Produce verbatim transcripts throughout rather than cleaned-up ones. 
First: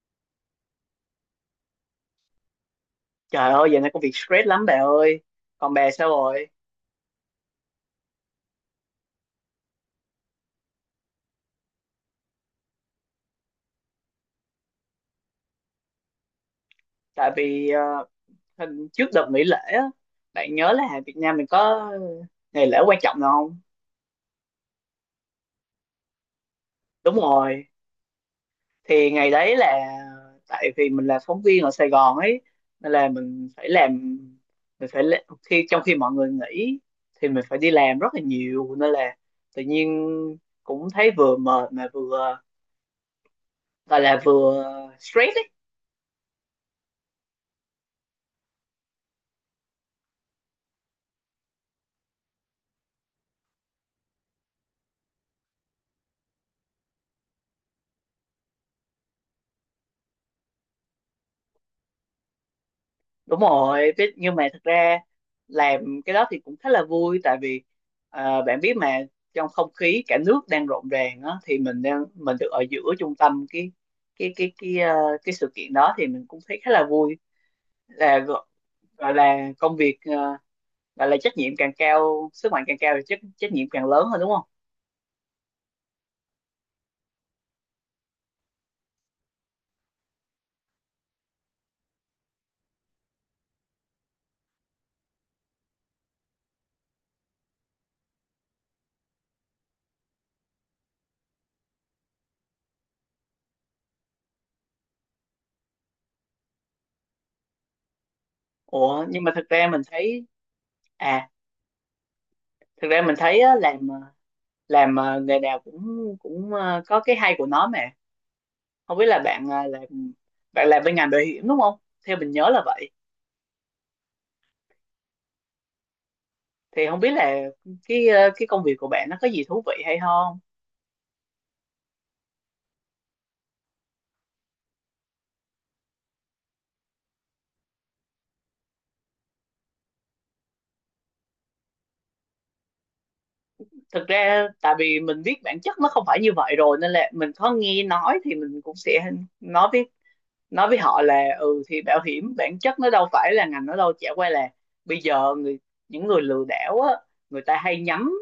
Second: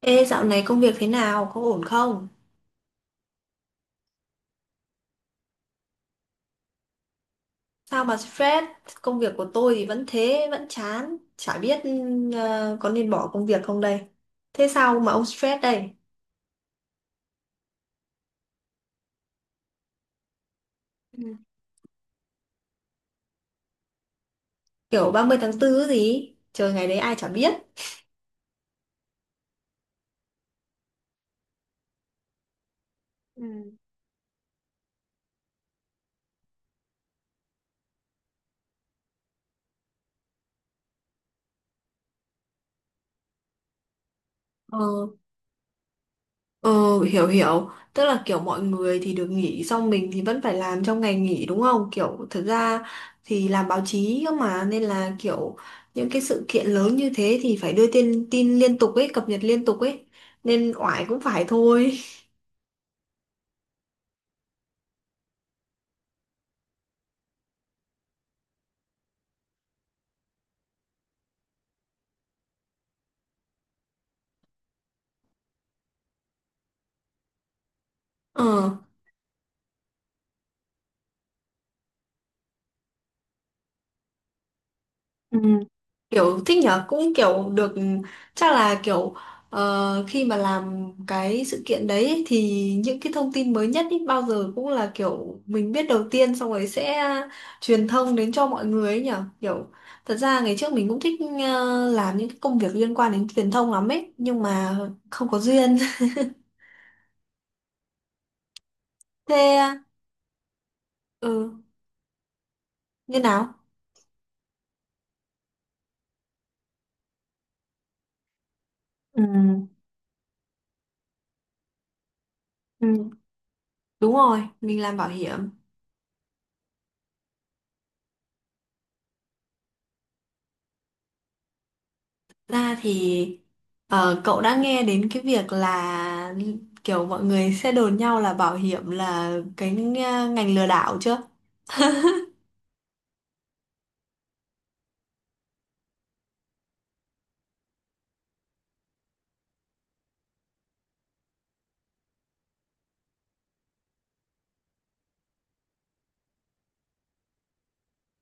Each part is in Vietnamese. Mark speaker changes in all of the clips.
Speaker 1: Ê, dạo này công việc thế nào? Có ổn không?
Speaker 2: Trời ơi, giờ này công việc stress lắm bà ơi. Còn bà sao rồi?
Speaker 1: Sao mà stress? Công việc của tôi thì vẫn thế, vẫn chán. Chả biết ờ, có nên bỏ công việc không đây? Thế sao mà ông stress đây?
Speaker 2: Tại vì ờ, hình- Trước đợt nghỉ lễ á, bạn nhớ là Việt
Speaker 1: Ừ.
Speaker 2: Nam mình có ngày lễ quan trọng nào không?
Speaker 1: Kiểu ba mươi tháng tư gì? Trời ngày đấy
Speaker 2: Đúng
Speaker 1: ai chả biết.
Speaker 2: rồi. Thì ngày đấy là, tại vì mình là phóng viên ở Sài Gòn ấy, nên là
Speaker 1: Ừ.
Speaker 2: mình phải làm, mình phải lễ- khi trong khi mọi người nghỉ thì mình phải đi làm rất là nhiều, nên là tự nhiên cũng thấy vừa mệt mà vừa gọi là vừa
Speaker 1: Ờ.
Speaker 2: stress.
Speaker 1: Ờ, hiểu hiểu. Tức là kiểu mọi người thì được nghỉ. Xong mình thì vẫn phải làm trong ngày nghỉ, đúng không? Kiểu thật ra thì làm báo chí cơ mà. Nên là kiểu những cái sự kiện lớn như thế thì phải đưa tin, tin liên tục ấy. Cập nhật liên tục ấy. Nên oải cũng phải thôi.
Speaker 2: Đúng rồi, biết, nhưng mà thật ra làm cái đó thì cũng khá là vui, tại vì ờ, bạn biết mà, trong không khí cả nước đang rộn ràng á thì mình đang mình được ở giữa trung tâm cái cái cái cái ờ, cái sự kiện đó, thì mình cũng thấy khá là vui, là gọi
Speaker 1: Ờ.
Speaker 2: gọi là công việc ờ, gọi là trách nhiệm càng cao sức mạnh càng cao thì trách trách nhiệm càng lớn hơn, đúng không?
Speaker 1: Ừ. Kiểu thích nhở, cũng kiểu được. Chắc là kiểu ờ, khi mà làm cái sự kiện đấy ấy, thì những cái thông tin mới nhất ý, bao giờ cũng là kiểu mình biết đầu tiên xong rồi sẽ truyền thông đến cho mọi người ấy nhở. Kiểu thật ra ngày trước mình cũng thích ờ, làm những cái công việc liên quan đến truyền thông lắm ấy, nhưng mà không có duyên.
Speaker 2: Ủa, nhưng mà thật
Speaker 1: Thế.
Speaker 2: ra mình thấy à
Speaker 1: Ừ.
Speaker 2: thật ra mình
Speaker 1: Như
Speaker 2: thấy á,
Speaker 1: nào?
Speaker 2: làm ờ, làm ờ, nghề nào cũng cũng ờ, có cái hay của nó mà. Không biết là
Speaker 1: Ừ.
Speaker 2: bạn à, làm bạn làm bên ngành bảo hiểm đúng không, theo mình nhớ là vậy.
Speaker 1: Ừ. Đúng rồi, mình làm bảo hiểm.
Speaker 2: Thì không biết là cái ờ, cái công việc của bạn nó có gì thú vị hay không.
Speaker 1: Ra thì ờ, cậu đã nghe đến cái việc là kiểu mọi người sẽ đồn nhau là bảo hiểm là cái ờ, ngành lừa đảo chưa?
Speaker 2: Thực ra tại vì mình biết bản chất nó không phải như vậy rồi, nên là mình có nghe nói thì mình cũng sẽ nói với nói với họ là, ừ thì bảo hiểm bản chất nó đâu phải là ngành, nó đâu chả qua là bây giờ người những người lừa đảo á, người ta hay nhắm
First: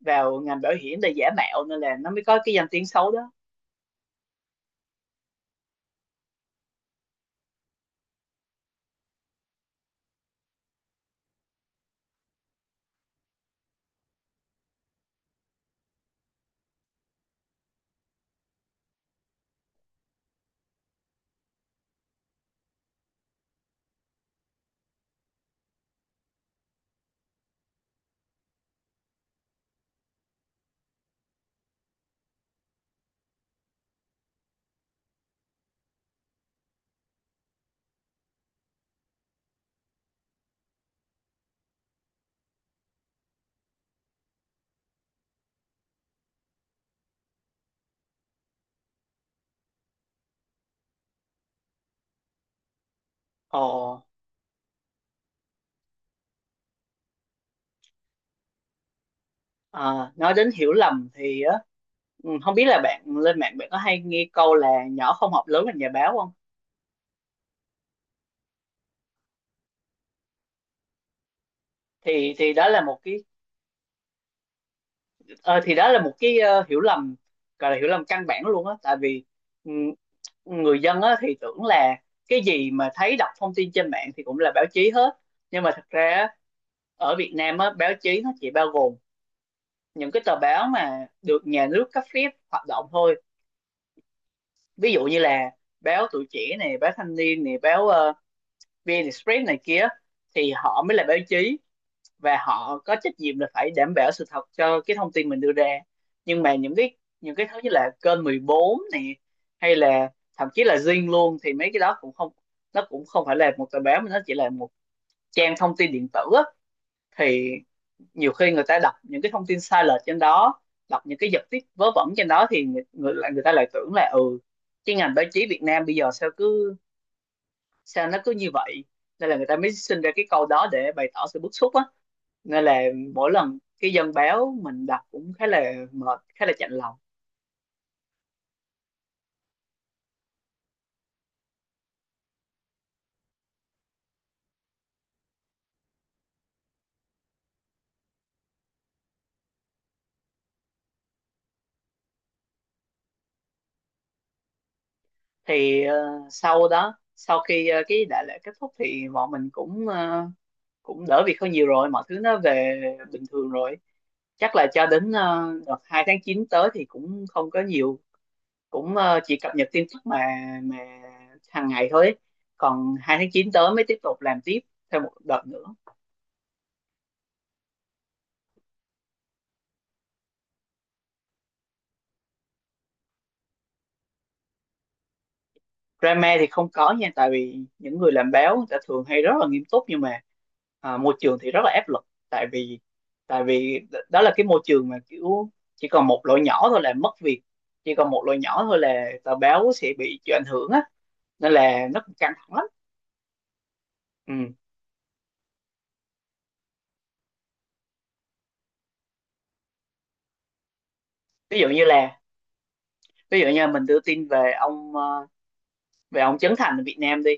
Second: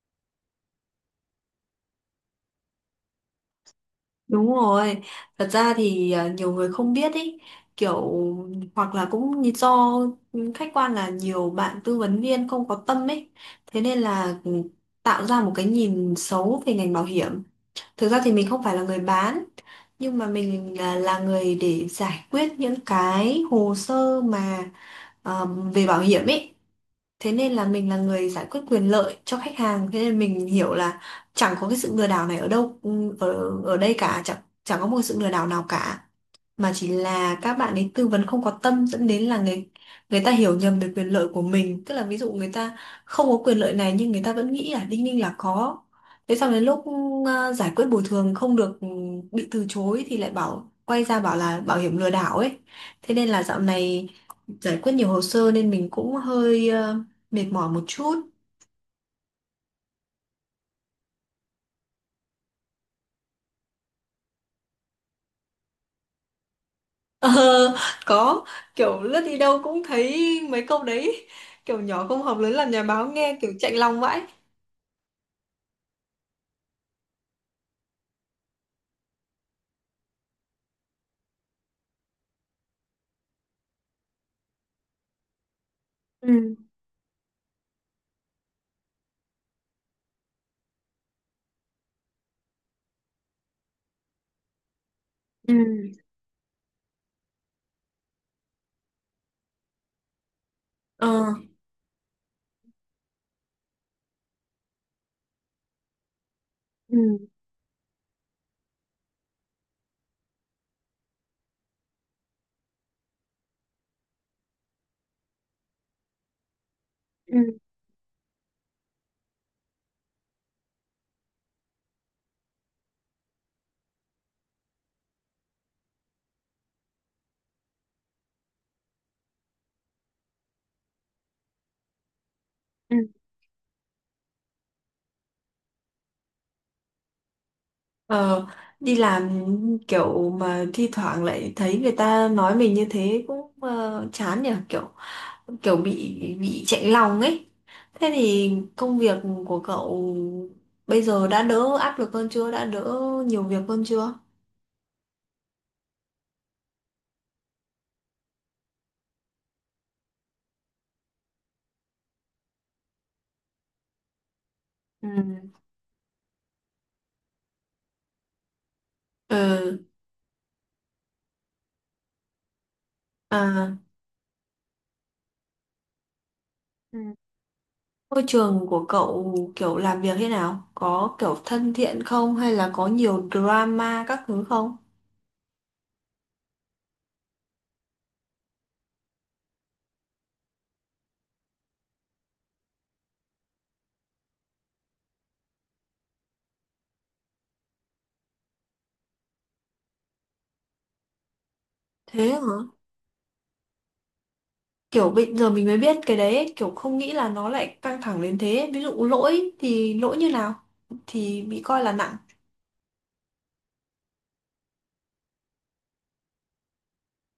Speaker 2: vào ngành bảo hiểm để giả mạo, nên là nó mới có cái danh tiếng xấu đó.
Speaker 1: Đúng rồi. Thật ra thì ờ, nhiều người không biết ý, kiểu hoặc là cũng như do khách quan là nhiều bạn tư vấn viên không có tâm ấy. Thế nên là ừ, tạo ra một cái nhìn xấu về ngành bảo hiểm. Thực ra thì mình không phải là người bán, nhưng mà mình là, là người để giải quyết những cái hồ sơ mà ờ, về bảo hiểm ấy. Thế nên là mình là người giải quyết quyền lợi cho khách hàng, thế nên mình hiểu là chẳng có cái sự lừa đảo này ở đâu, ừ, ở ở đây cả. Chẳng chẳng có một sự lừa đảo nào cả, mà chỉ là các bạn ấy tư vấn không có tâm, dẫn đến là người người ta hiểu nhầm về quyền lợi của mình, tức là ví dụ người ta không có quyền lợi này nhưng người ta vẫn nghĩ là đinh ninh là có, thế xong đến lúc ờ, giải quyết bồi thường không được, ừ, bị từ chối thì lại bảo quay ra bảo là bảo hiểm lừa đảo ấy. Thế nên là dạo
Speaker 2: Ồ.
Speaker 1: này giải quyết nhiều hồ sơ nên mình cũng hơi ờ, mệt mỏi một chút.
Speaker 2: Ờ, nói đến hiểu lầm thì á, ừ, không biết là bạn lên mạng bạn có hay nghe câu là nhỏ không học lớn thành nhà báo không?
Speaker 1: Ờ, có. Kiểu lướt đi đâu cũng thấy mấy câu đấy, kiểu nhỏ không
Speaker 2: Thì
Speaker 1: học
Speaker 2: thì
Speaker 1: lớn
Speaker 2: đó
Speaker 1: làm
Speaker 2: là
Speaker 1: nhà
Speaker 2: một
Speaker 1: báo,
Speaker 2: cái
Speaker 1: nghe kiểu chạnh lòng vãi.
Speaker 2: ờ, thì đó là một cái ờ, hiểu lầm, gọi là hiểu lầm căn bản luôn á, tại vì ừ, người dân á thì tưởng là cái gì mà thấy đọc thông tin trên mạng thì cũng là báo chí hết, nhưng mà thật ra á,
Speaker 1: Ừ.
Speaker 2: ở Việt Nam á báo chí nó chỉ bao gồm những cái tờ báo mà được nhà nước cấp phép hoạt động thôi, ví dụ như là
Speaker 1: Ừ,
Speaker 2: báo Tuổi Trẻ này, báo Thanh Niên này, báo ờ, VnExpress này kia, thì họ mới là
Speaker 1: ờ,
Speaker 2: báo chí và họ có trách nhiệm là phải đảm bảo sự thật cho cái thông tin mình đưa ra. Nhưng mà những cái
Speaker 1: ừ,
Speaker 2: những cái thứ như là kênh mười bốn này, hay là thậm chí là Zing luôn thì mấy cái đó cũng không, nó cũng không phải là một tờ báo mà nó chỉ là một trang thông tin điện tử á,
Speaker 1: ừ,
Speaker 2: thì nhiều khi người ta đọc những cái thông tin sai lệch trên đó, đọc những cái giật tít vớ vẩn trên đó, thì người, người, người ta lại tưởng là, ừ cái ngành báo chí Việt Nam bây giờ sao cứ sao nó cứ như vậy, nên là người ta mới sinh ra cái câu đó để bày tỏ sự bức xúc á, nên là
Speaker 1: ừ.
Speaker 2: mỗi lần cái dân báo mình đọc cũng khá là mệt, khá là chạnh lòng.
Speaker 1: Ờ, đi làm kiểu mà thi thoảng lại thấy người ta nói mình như thế cũng ờ, chán nhỉ, kiểu kiểu bị bị chạy lòng ấy. Thế thì công việc của cậu bây giờ đã đỡ áp lực hơn chưa? Đã đỡ nhiều việc hơn chưa?
Speaker 2: Thì ờ, sau đó sau khi ờ, cái đại lễ kết thúc thì bọn mình cũng ờ, cũng đỡ việc hơn nhiều rồi, mọi thứ nó về bình thường rồi, chắc là cho
Speaker 1: Ừ.
Speaker 2: đến ờ, đợt hai tháng chín tới thì cũng không có nhiều, cũng ờ, chỉ cập nhật
Speaker 1: Ừ.
Speaker 2: tin tức mà mà hàng ngày thôi, còn hai tháng chín tới
Speaker 1: À.
Speaker 2: mới tiếp tục làm tiếp thêm một đợt nữa.
Speaker 1: Ừ. Môi trường của cậu kiểu làm việc thế nào? Có kiểu thân thiện không hay là có nhiều drama các thứ không?
Speaker 2: Drama thì không có nha, tại vì những người làm báo người ta thường hay rất là nghiêm túc, nhưng mà à, môi trường thì rất là áp lực, tại vì tại vì đ- đó là cái môi trường mà kiểu chỉ còn một lỗi nhỏ thôi là mất việc, chỉ còn một lỗi nhỏ thôi là tờ báo sẽ bị chịu ảnh hưởng á, nên là nó cũng
Speaker 1: Thế
Speaker 2: căng
Speaker 1: hả?
Speaker 2: thẳng lắm. Ừ.
Speaker 1: Kiểu bây giờ mình mới biết cái đấy ấy, kiểu không nghĩ là nó lại căng thẳng đến thế. Ví dụ lỗi thì lỗi như nào thì
Speaker 2: ví
Speaker 1: bị
Speaker 2: dụ như
Speaker 1: coi là nặng.
Speaker 2: là Ví dụ như mình đưa tin về ông ờ, về ông Trấn Thành ở Việt Nam đi,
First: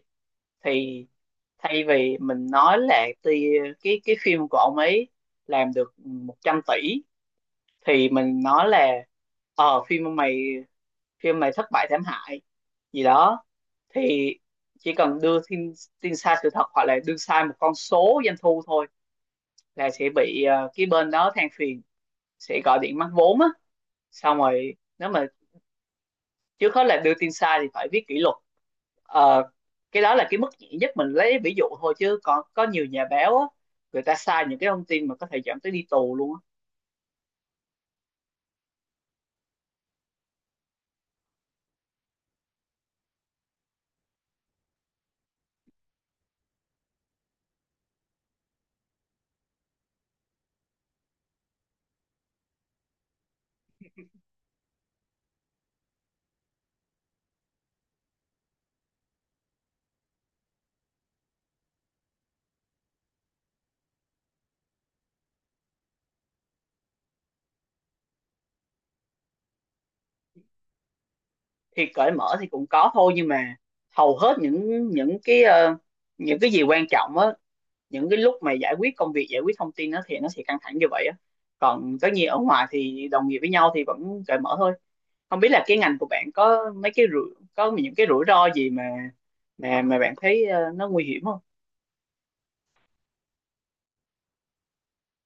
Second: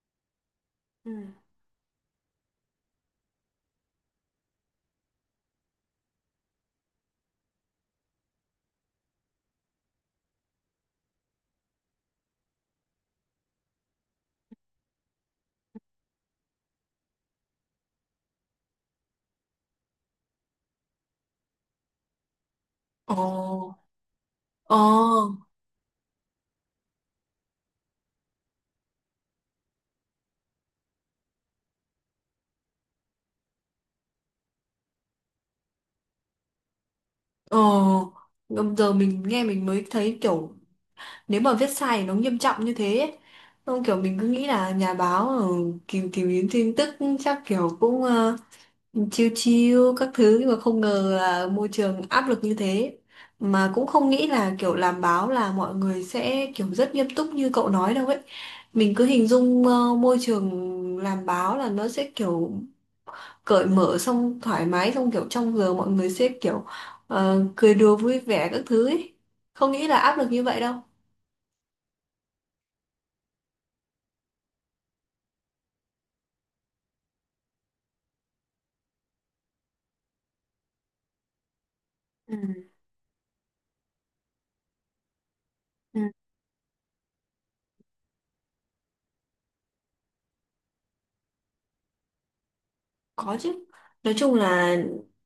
Speaker 2: thì
Speaker 1: Ừ.
Speaker 2: thay vì mình nói là, ti- cái cái phim của ông ấy làm được một trăm tỷ, thì mình nói là, ờ phim mà mày phim mày thất bại thảm hại gì đó, thì chỉ cần đưa tin tin sai sự thật hoặc là đưa sai một con số doanh thu thôi, là sẽ bị ờ, cái bên đó than phiền, sẽ gọi điện mắc
Speaker 1: Ồ,
Speaker 2: vốn á. Xong rồi
Speaker 1: ồ,
Speaker 2: nếu mà trước hết là đưa tin sai thì phải viết kỷ luật. Ờ, cái đó là cái mức nhẹ nhất mình lấy ví dụ thôi, chứ còn có nhiều nhà báo á người ta sai những cái thông tin mà có thể dẫn tới đi tù luôn á.
Speaker 1: ồ. Giờ mình nghe mình mới thấy kiểu nếu mà viết sai thì nó nghiêm trọng như thế ấy. Không, kiểu mình cứ nghĩ là nhà báo ờ, tìm tìm kiếm tin tức chắc kiểu cũng ờ, chiêu chiêu các thứ, nhưng mà không ngờ là môi trường áp lực như thế, mà cũng không nghĩ là kiểu làm báo là mọi người sẽ kiểu rất nghiêm túc như cậu nói đâu ấy. Mình cứ hình dung ờ, môi trường làm báo là nó sẽ kiểu cởi mở xong thoải mái xong kiểu trong giờ mọi người sẽ kiểu ờ, cười đùa vui vẻ các thứ ấy, không nghĩ là áp lực như vậy đâu.
Speaker 2: Thì cởi mở thì cũng có thôi, nhưng mà hầu hết những những cái ờ, những cái gì quan trọng á, những cái lúc mà giải quyết công việc, giải quyết thông tin nó thì nó sẽ căng thẳng như vậy á, còn tất nhiên ở ngoài
Speaker 1: Ừ.
Speaker 2: thì đồng nghiệp với nhau thì vẫn cởi mở thôi. Không biết là cái ngành
Speaker 1: Ừ.
Speaker 2: của bạn có mấy cái rủi có những cái rủi ro gì mà mà mà bạn thấy ờ, nó nguy hiểm không.
Speaker 1: Có chứ. Nói chung là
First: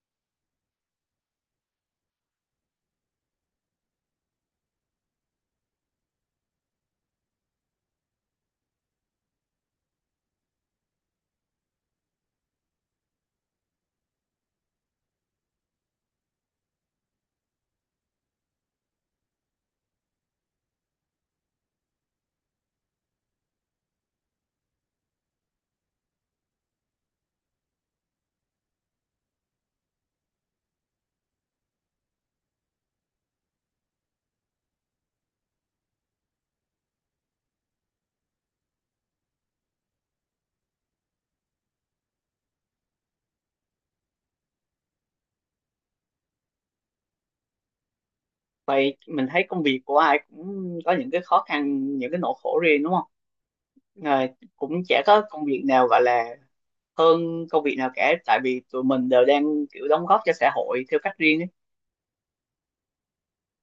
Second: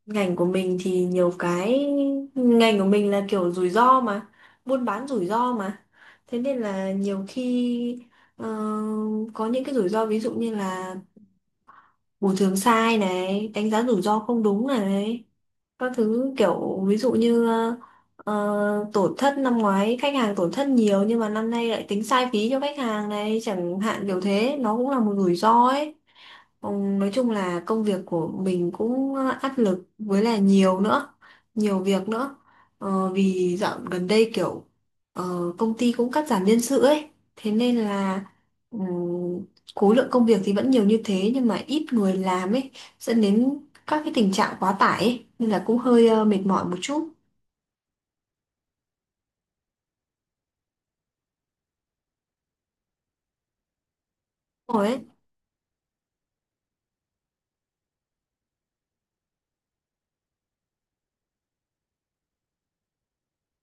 Speaker 1: ngành của mình thì nhiều cái, ngành của mình là kiểu rủi ro mà, buôn bán rủi ro mà. Thế nên là nhiều khi ờ, có những cái rủi ro ví dụ như là bồi thường sai này, đánh giá rủi ro không đúng này, các thứ kiểu ví dụ như ờ, ờ, tổn thất năm ngoái khách hàng tổn thất nhiều nhưng mà năm nay lại tính sai phí cho khách hàng này chẳng hạn, kiểu thế nó cũng là một rủi ro ấy. Ừ, nói chung là công việc của mình cũng ờ, áp lực với là nhiều nữa, nhiều việc nữa. Ờ, vì dạo gần đây kiểu ờ, công ty cũng cắt giảm nhân sự ấy, thế nên là ừ, khối lượng công việc thì vẫn nhiều như thế nhưng mà ít người làm ấy, dẫn đến các cái tình trạng quá tải ấy, nên là cũng hơi ờ, mệt mỏi một chút
Speaker 2: Vậy mình thấy công việc của ai cũng có những cái khó khăn, những cái nỗi khổ riêng, đúng không. Ờ, Cũng
Speaker 1: rồi
Speaker 2: chả
Speaker 1: ấy.
Speaker 2: có công việc nào gọi là hơn công việc nào cả, tại vì tụi mình đều đang kiểu đóng góp cho xã hội theo cách riêng ấy,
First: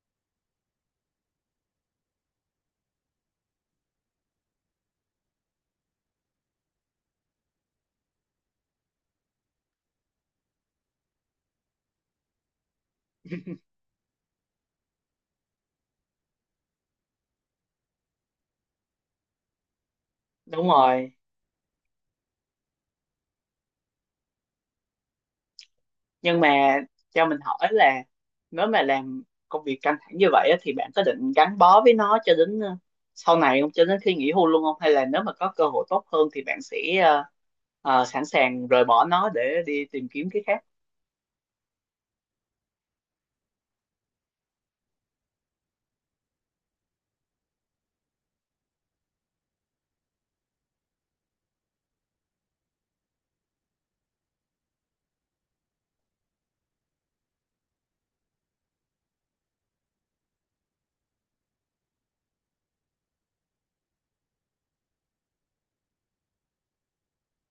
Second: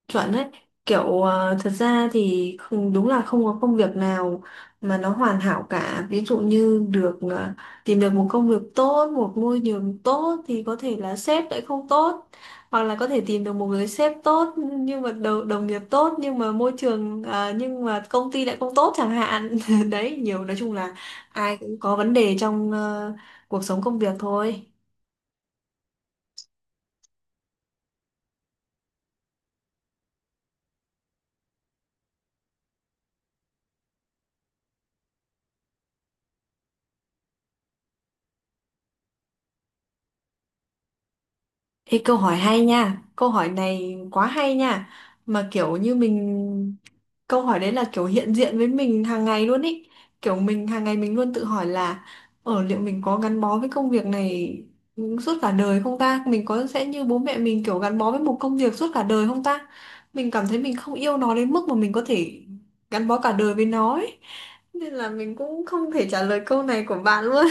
Speaker 1: Chuẩn đấy, kiểu ờ, thật ra thì không, đúng là không có công việc nào mà nó hoàn hảo cả, ví dụ như được ờ, tìm được một công việc tốt một môi trường tốt thì có thể là sếp lại không tốt, hoặc là có thể tìm được một người sếp tốt nhưng mà đồng, đồng nghiệp tốt nhưng mà môi trường ờ, nhưng mà công ty lại không tốt chẳng hạn. Đấy, nhiều, nói
Speaker 2: đúng
Speaker 1: chung là
Speaker 2: rồi.
Speaker 1: ai cũng có vấn đề trong ờ, cuộc sống công việc thôi.
Speaker 2: Nhưng mà cho mình hỏi là, nếu mà làm công việc căng thẳng như vậy á, thì bạn có định gắn bó với nó cho đến ờ, sau này không, cho đến khi nghỉ hưu luôn không, hay là nếu mà có cơ hội tốt hơn thì bạn sẽ ờ, ờ, sẵn sàng rời bỏ nó để đi tìm kiếm cái khác.
Speaker 1: Ê, câu hỏi hay nha, câu hỏi này quá hay nha, mà kiểu như mình, câu hỏi đấy là kiểu hiện diện với mình hàng ngày luôn ý, kiểu mình hàng ngày mình luôn tự hỏi là, ở liệu mình có gắn bó với công việc này suốt cả đời không ta, mình có sẽ như bố mẹ mình kiểu gắn bó với một công việc suốt cả đời không ta, mình cảm thấy mình không yêu nó đến mức mà mình có thể gắn bó cả đời với nó ấy, nên là mình cũng không thể trả lời câu này của bạn luôn.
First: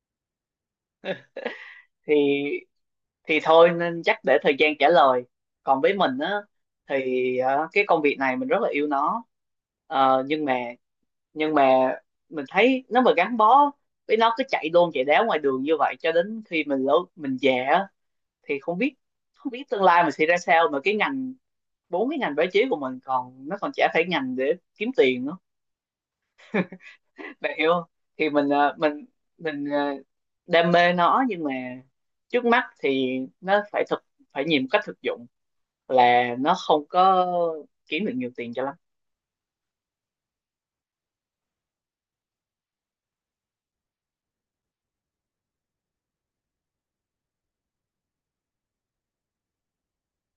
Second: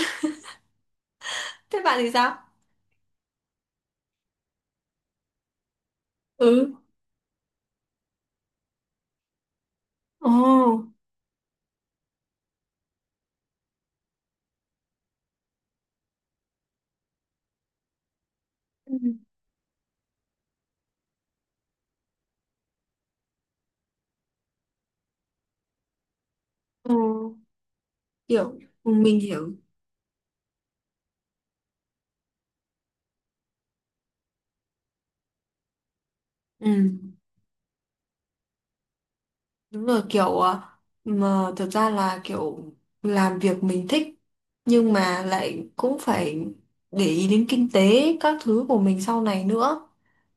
Speaker 1: Thế bạn thì sao?
Speaker 2: Thì thì thôi nên chắc để thời gian trả lời, còn với mình á
Speaker 1: Ừ,
Speaker 2: thì ờ, cái công việc này mình rất là yêu nó. Ờ,
Speaker 1: ồ.
Speaker 2: nhưng mà nhưng mà mình thấy nếu mà gắn bó với nó cứ chạy đôn chạy đáo ngoài đường như vậy cho đến khi mình lớn mình già á, thì không
Speaker 1: Ừ.
Speaker 2: biết, không biết tương lai mình sẽ ra sao, mà cái ngành, bốn cái ngành báo chí của mình còn, nó còn chả phải ngành để kiếm tiền nữa,
Speaker 1: Ừ.
Speaker 2: bạn hiểu không. Thì mình
Speaker 1: Kiểu
Speaker 2: ờ,
Speaker 1: ừ,
Speaker 2: mình
Speaker 1: mình hiểu.
Speaker 2: mình ờ, đam mê nó, nhưng mà trước mắt thì nó phải thực phải nhìn một cách thực dụng, là nó không
Speaker 1: Ừ,
Speaker 2: có kiếm được nhiều tiền cho lắm.
Speaker 1: đúng rồi, kiểu ờ, mà thật ra là kiểu làm việc mình thích nhưng mà lại cũng phải để ý đến kinh tế các thứ của mình sau này nữa.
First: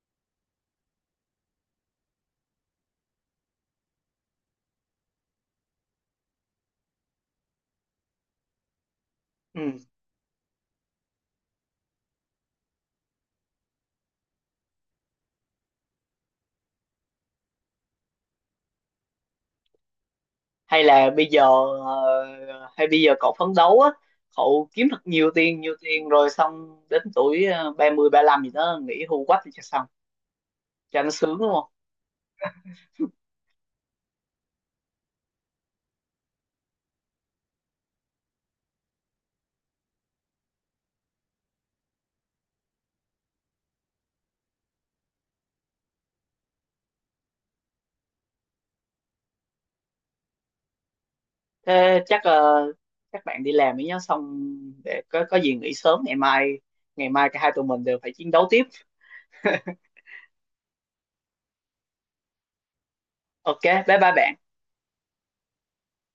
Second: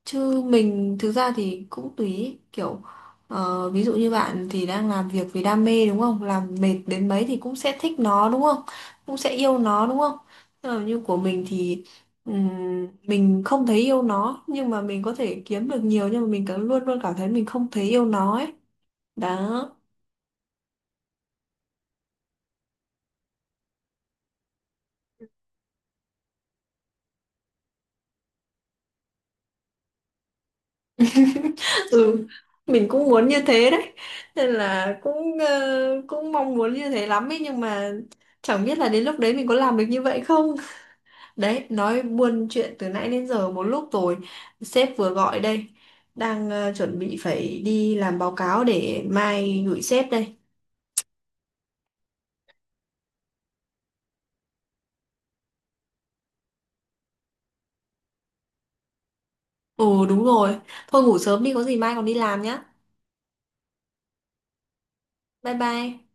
Speaker 1: Chứ mình thực ra thì cũng tùy ý, kiểu ờ, ví dụ như bạn thì đang làm việc vì đam mê đúng không? Làm mệt đến mấy thì cũng sẽ thích nó đúng không? Cũng sẽ yêu
Speaker 2: Ừ.
Speaker 1: nó đúng không? Ờ, như của mình thì ừm, mình không thấy yêu nó nhưng mà mình có thể kiếm được nhiều nhưng mà mình cứ luôn luôn cảm thấy mình không thấy yêu nó ấy. Đó.
Speaker 2: hay là bây giờ ờ, Hay bây giờ cậu phấn đấu á, cậu kiếm thật nhiều tiền nhiều tiền rồi xong đến tuổi ờ, ba lăm gì đó nghỉ hưu quách thì cho xong, cho nó sướng đúng không.
Speaker 1: Ừ. Mình cũng muốn như thế đấy. Nên là cũng ờ, cũng mong muốn như thế lắm ấy nhưng mà chẳng biết là đến lúc đấy mình có làm được như vậy không. Đấy, nói buôn chuyện từ nãy đến giờ một lúc rồi. Sếp vừa gọi đây. Đang ờ, chuẩn bị phải đi làm báo cáo để mai gửi sếp đây.
Speaker 2: Thế chắc ờ, các bạn đi làm đi nhá, xong để có có gì nghỉ sớm ngày mai, ngày mai cả hai tụi mình đều phải chiến đấu tiếp.
Speaker 1: Ồ đúng rồi. Thôi ngủ sớm đi có gì mai còn đi làm nhá.
Speaker 2: OK bye bye bạn.
Speaker 1: Bye bye.